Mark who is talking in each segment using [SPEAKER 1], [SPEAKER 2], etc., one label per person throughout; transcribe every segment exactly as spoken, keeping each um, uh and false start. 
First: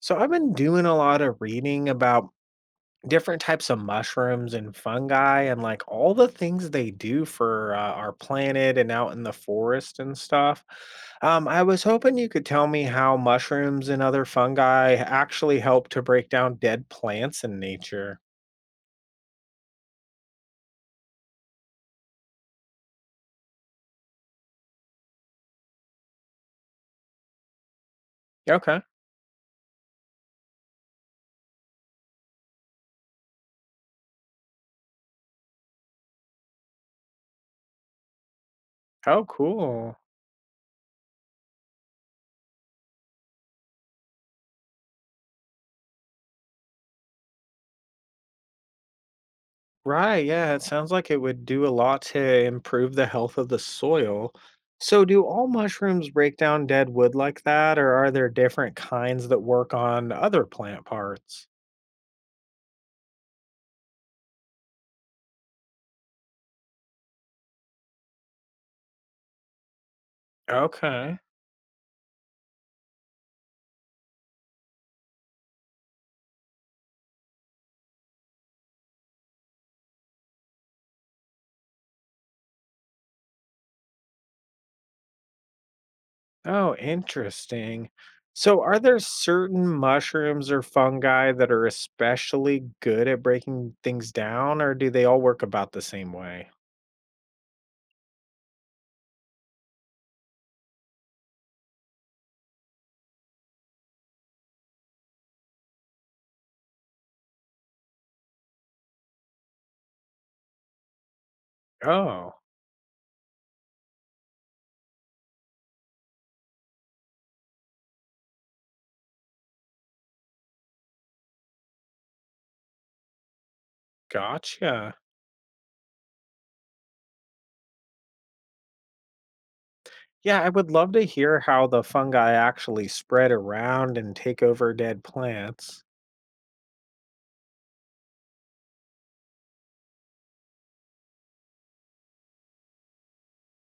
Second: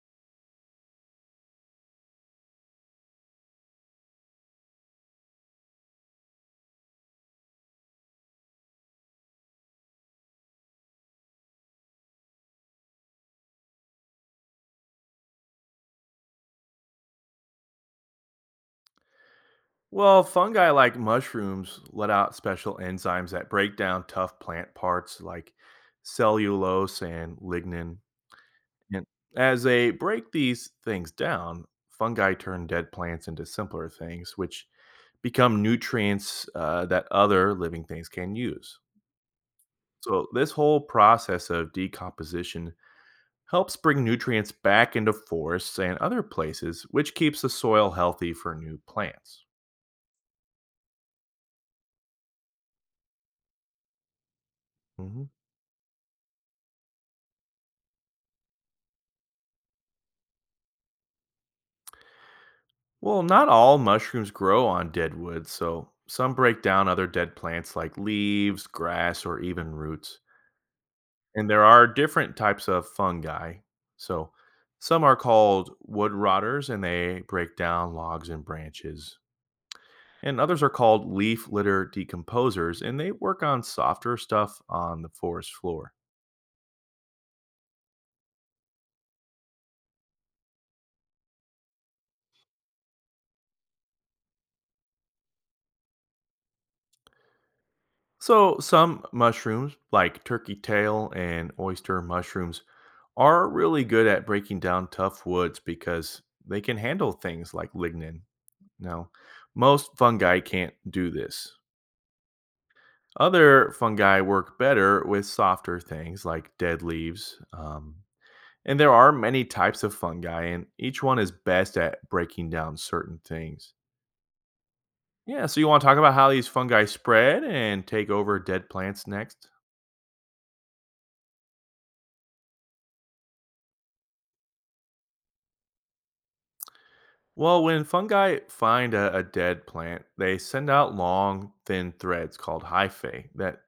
[SPEAKER 1] So I've been doing a lot of reading about different types of mushrooms and fungi and like all the things they do for uh, our planet and out in the forest and stuff. Um, I was hoping you could tell me how mushrooms and other fungi actually help to break down dead plants in nature.
[SPEAKER 2] Well, fungi like mushrooms let out special enzymes that break down tough plant parts like cellulose and lignin.
[SPEAKER 1] Okay.
[SPEAKER 2] And as they break these things down, fungi turn dead plants into simpler things, which become nutrients uh, that other living things can use.
[SPEAKER 1] Oh, cool.
[SPEAKER 2] So, this whole process of decomposition helps bring nutrients back into forests and other places, which keeps the soil healthy for new plants.
[SPEAKER 1] Right, yeah, it sounds like it would do a lot to improve the health of the soil. So,
[SPEAKER 2] Mm-hmm.
[SPEAKER 1] do all mushrooms break down dead wood like that, or are there different kinds that work on other plant parts?
[SPEAKER 2] Well, not all mushrooms grow on dead wood, so some break down other dead plants like leaves, grass, or even roots.
[SPEAKER 1] Okay.
[SPEAKER 2] And there are different types of fungi. So some are called wood rotters and they break down logs and branches. And others are called leaf litter decomposers and they work on softer stuff on the forest floor.
[SPEAKER 1] Oh, interesting. So, are there certain mushrooms or fungi that are especially good at breaking things down, or do they all work about the same way?
[SPEAKER 2] So some mushrooms, like turkey tail and oyster mushrooms, are really good at breaking down tough woods because they can handle things like lignin. Now, most fungi can't do this.
[SPEAKER 1] Oh,
[SPEAKER 2] Other fungi work better with softer things like dead leaves. Um, and there are many types of fungi, and each one is best at breaking down certain things.
[SPEAKER 1] gotcha.
[SPEAKER 2] Yeah, so you want to talk about how these fungi spread and take over dead plants next?
[SPEAKER 1] Yeah, I would love to hear how the fungi actually spread around and take over dead plants.
[SPEAKER 2] Well, when fungi find a, a dead plant, they send out long, thin threads called hyphae that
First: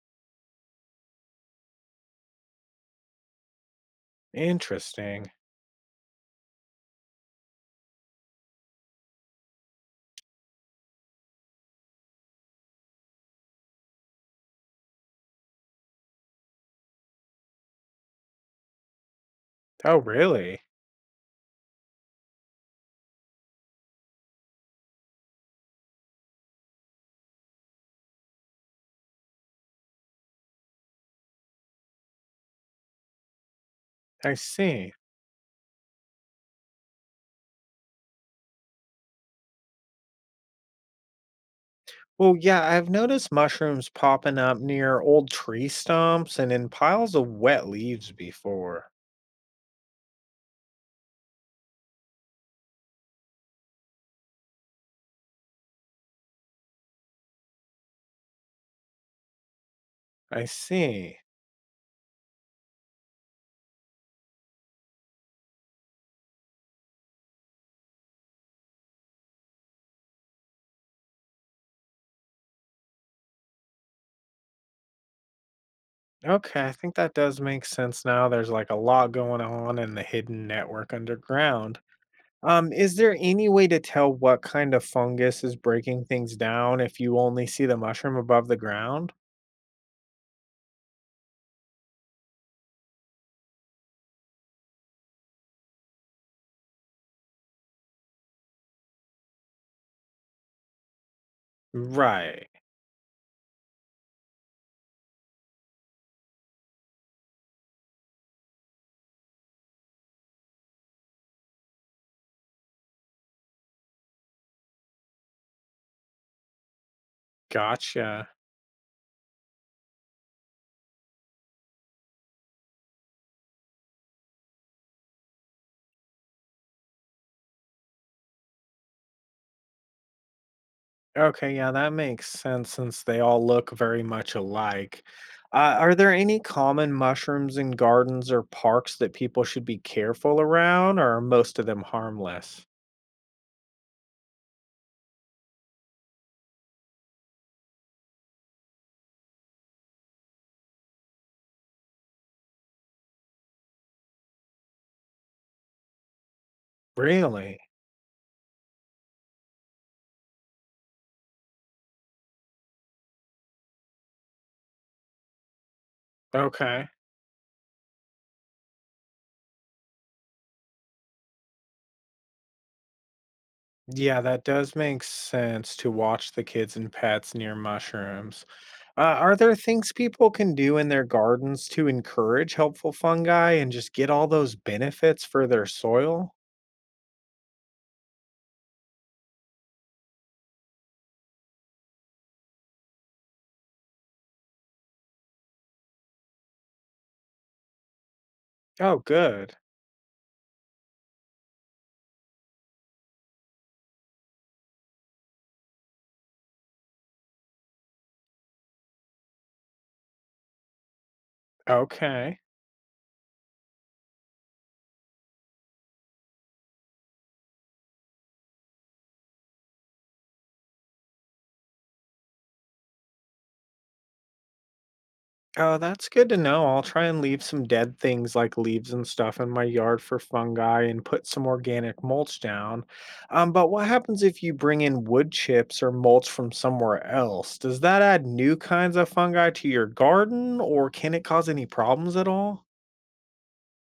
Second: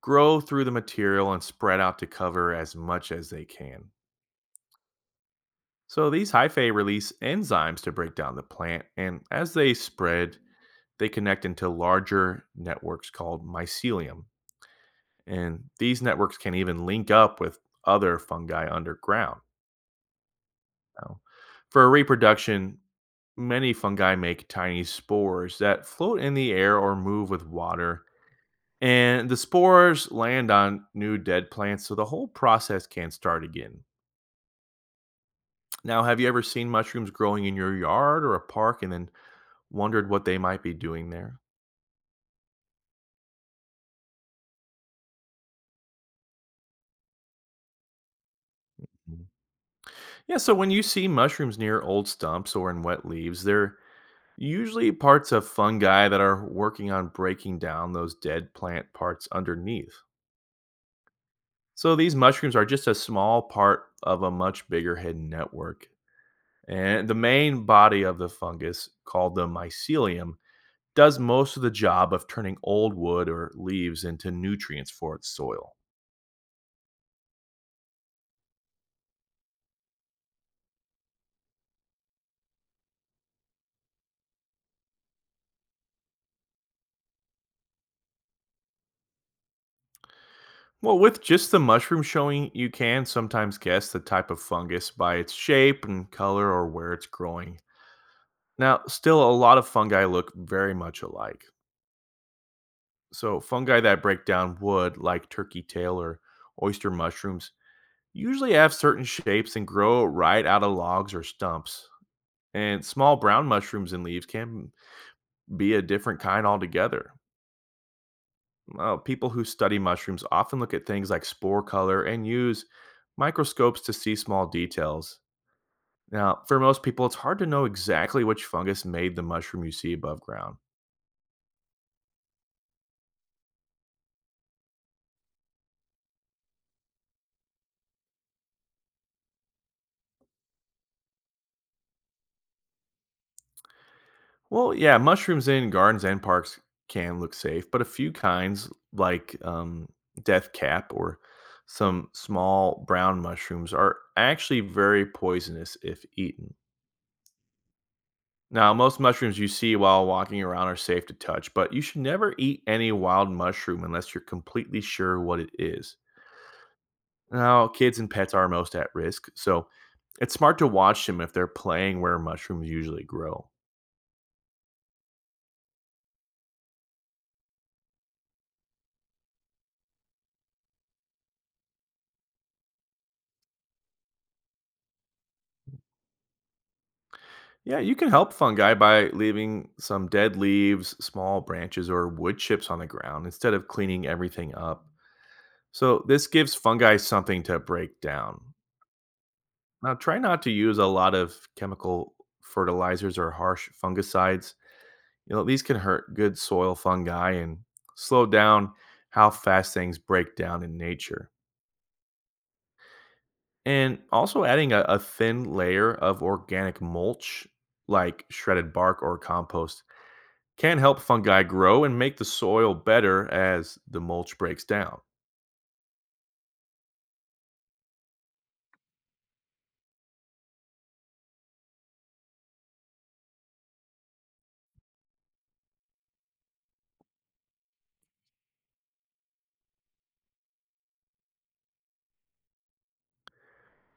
[SPEAKER 2] grow through the material and spread out to cover as much as they can.
[SPEAKER 1] Interesting.
[SPEAKER 2] So these hyphae release enzymes to break down the plant, and as they spread, they connect into larger networks called mycelium. And these networks can even link up with other fungi underground.
[SPEAKER 1] Oh, really?
[SPEAKER 2] Now, for reproduction, many fungi make tiny spores that float in the air or move with water. And the spores land on new dead plants, so the whole process can start again.
[SPEAKER 1] I see.
[SPEAKER 2] Now, have you ever seen mushrooms growing in your yard or a park and then wondered what they might be doing there?
[SPEAKER 1] Well, yeah, I've noticed mushrooms popping up near old tree stumps and in piles of wet leaves before.
[SPEAKER 2] Mhm. Yeah, so when you see mushrooms near old stumps or in wet leaves, they're usually parts of fungi that are working on breaking down those dead plant parts underneath.
[SPEAKER 1] I see.
[SPEAKER 2] So these mushrooms are just a small part of a much bigger hidden network. And the main body of the fungus, called the mycelium, does most of the job of turning old wood or leaves into nutrients for its soil.
[SPEAKER 1] Okay, I think that does make sense now. There's like a lot going on in the hidden network underground. Um, is there any way to tell what kind of fungus is breaking things down if you only see the mushroom above the ground?
[SPEAKER 2] Well, with just the mushroom showing, you can sometimes guess the type of fungus by its shape and color or where it's growing. Now, still, a lot of fungi look very much alike.
[SPEAKER 1] Right.
[SPEAKER 2] So, fungi that break down wood, like turkey tail or oyster mushrooms, usually have certain shapes and grow right out of logs or stumps. And small brown mushrooms and leaves can be a different kind altogether.
[SPEAKER 1] Gotcha.
[SPEAKER 2] Uh, people who study mushrooms often look at things like spore color and use microscopes to see small details. Now, for most people, it's hard to know exactly which fungus made the mushroom you see above ground.
[SPEAKER 1] Okay, yeah, that makes sense since they all look very much alike. Uh, are there any common mushrooms in gardens or parks that people should be careful around, or are most of them harmless?
[SPEAKER 2] Well, yeah, mushrooms in gardens and parks can look safe, but a few kinds, like um, death cap or some small brown mushrooms, are actually very poisonous if eaten.
[SPEAKER 1] Really?
[SPEAKER 2] Now, most mushrooms you see while walking around are safe to touch, but you should never eat any wild mushroom unless you're completely sure what it is.
[SPEAKER 1] Okay.
[SPEAKER 2] Now, kids and pets are most at risk, so it's smart to watch them if they're playing where mushrooms usually grow.
[SPEAKER 1] Yeah, that does make sense to watch the kids and pets near mushrooms. Uh, are there things people can do in their gardens to encourage helpful fungi and just get all those benefits for their soil?
[SPEAKER 2] Yeah, you can help fungi by leaving some dead leaves, small branches, or wood chips on the ground instead of cleaning everything up. So, this gives fungi something to break down.
[SPEAKER 1] Oh, good.
[SPEAKER 2] Now, try not to use a lot of chemical fertilizers or harsh fungicides. You know, these can hurt good soil fungi and slow down how fast things break down in nature.
[SPEAKER 1] Okay.
[SPEAKER 2] And also adding a, a thin layer of organic mulch, like shredded bark or compost, can help fungi grow and make the soil better as the mulch breaks down.
[SPEAKER 1] Oh, that's good to know. I'll try and leave some dead things like leaves and stuff in my yard for fungi and put some organic mulch down. Um, but what happens if you bring in wood chips or mulch from somewhere else? Does that add new kinds of fungi to your garden or can it cause any problems at all?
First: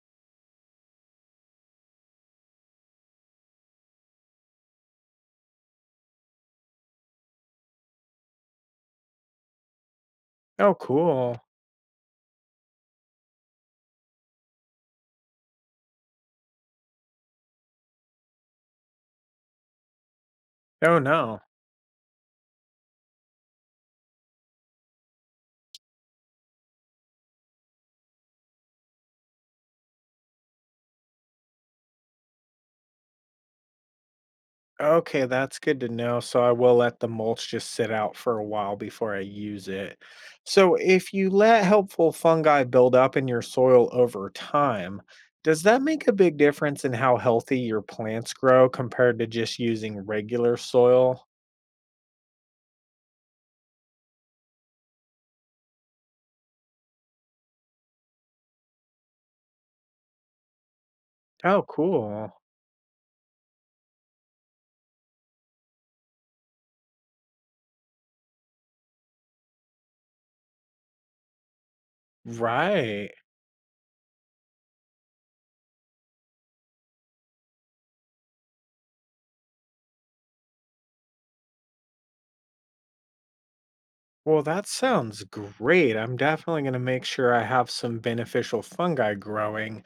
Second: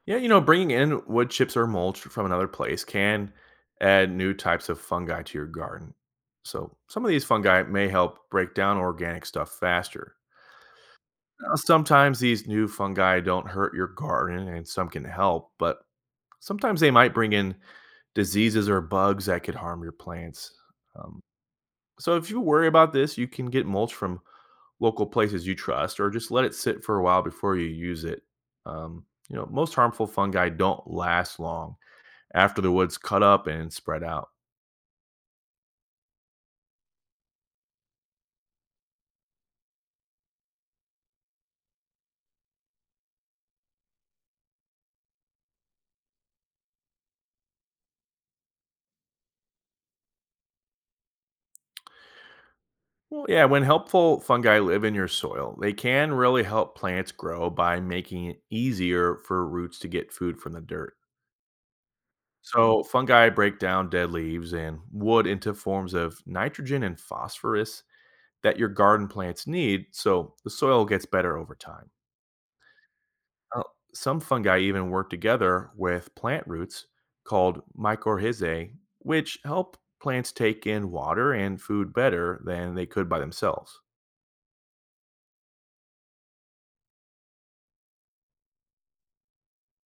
[SPEAKER 2] Yeah, you know, bringing in wood chips or mulch from another place can add new types of fungi to your garden. So, some of these fungi may help break down organic stuff faster.
[SPEAKER 1] Oh, cool.
[SPEAKER 2] Now, sometimes these new fungi don't hurt your garden and some can help, but sometimes they might bring in diseases or bugs that could harm your plants.
[SPEAKER 1] Oh,
[SPEAKER 2] Um,
[SPEAKER 1] no.
[SPEAKER 2] so if you worry about this, you can get mulch from local places you trust, or just let it sit for a while before you use it. Um, you know, most harmful fungi don't last long after the wood's cut up and spread out.
[SPEAKER 1] Okay, that's good to know. So I will let the mulch just sit out for a while before I use it. So if you let helpful fungi build up in your soil over time, does that make a big difference in how healthy your plants grow compared to just using regular soil?
[SPEAKER 2] Well, yeah, when helpful fungi live in your soil, they can really help plants grow by making it easier for roots to get food from the dirt.
[SPEAKER 1] Oh, cool.
[SPEAKER 2] So fungi break down dead leaves and wood into forms of nitrogen and phosphorus that your garden plants need, so the soil gets better over time.
[SPEAKER 1] Right.
[SPEAKER 2] Now, some fungi even work together with plant roots called mycorrhizae, which help plants take in water and food better than they could by themselves.
[SPEAKER 1] Well, that sounds great. I'm definitely going to make sure I have some beneficial fungi growing.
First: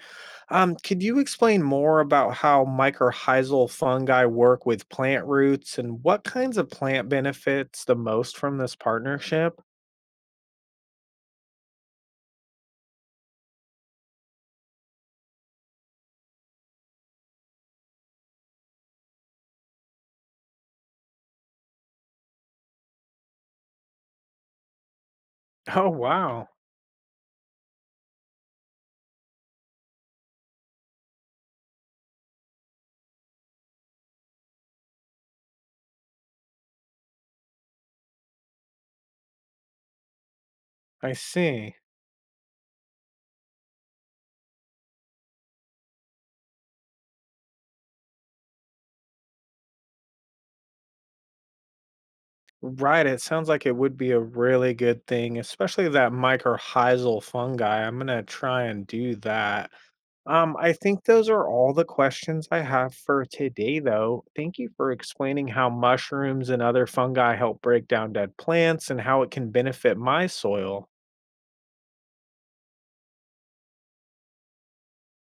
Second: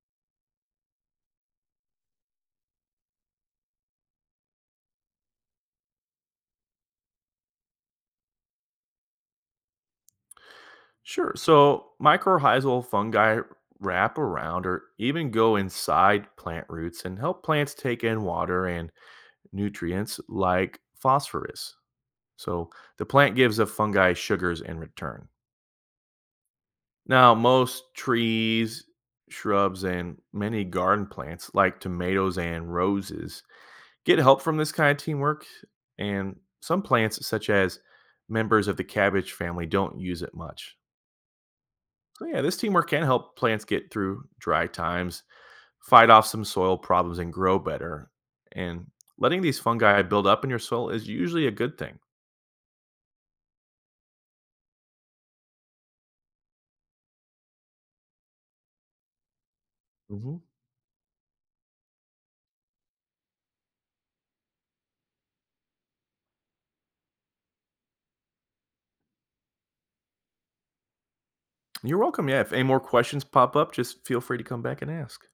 [SPEAKER 1] Um, could you explain more about how mycorrhizal fungi work with plant roots and what kinds of plant benefits the most from this partnership?
[SPEAKER 2] Sure, so mycorrhizal fungi wrap around or even go inside plant roots and help plants take in water and nutrients like phosphorus. So the plant gives the fungi sugars in return.
[SPEAKER 1] Oh, wow.
[SPEAKER 2] Now, most trees, shrubs, and many garden plants, like tomatoes and roses, get help from this kind of teamwork. And some plants, such as members of the cabbage family, don't use it much.
[SPEAKER 1] I see.
[SPEAKER 2] So, yeah, this teamwork can help plants get through dry times, fight off some soil problems, and grow better. And letting these fungi build up in your soil is usually a good thing.
[SPEAKER 1] Right. It sounds like it would be a really good thing, especially that mycorrhizal fungi. I'm going to try and do that. Um, I think those are all the questions I have for today, though. Thank you for explaining how mushrooms and other fungi help break down dead plants and how it can benefit my soil.
[SPEAKER 2] You're welcome. Yeah, if any more questions pop up, just feel free to come back and ask.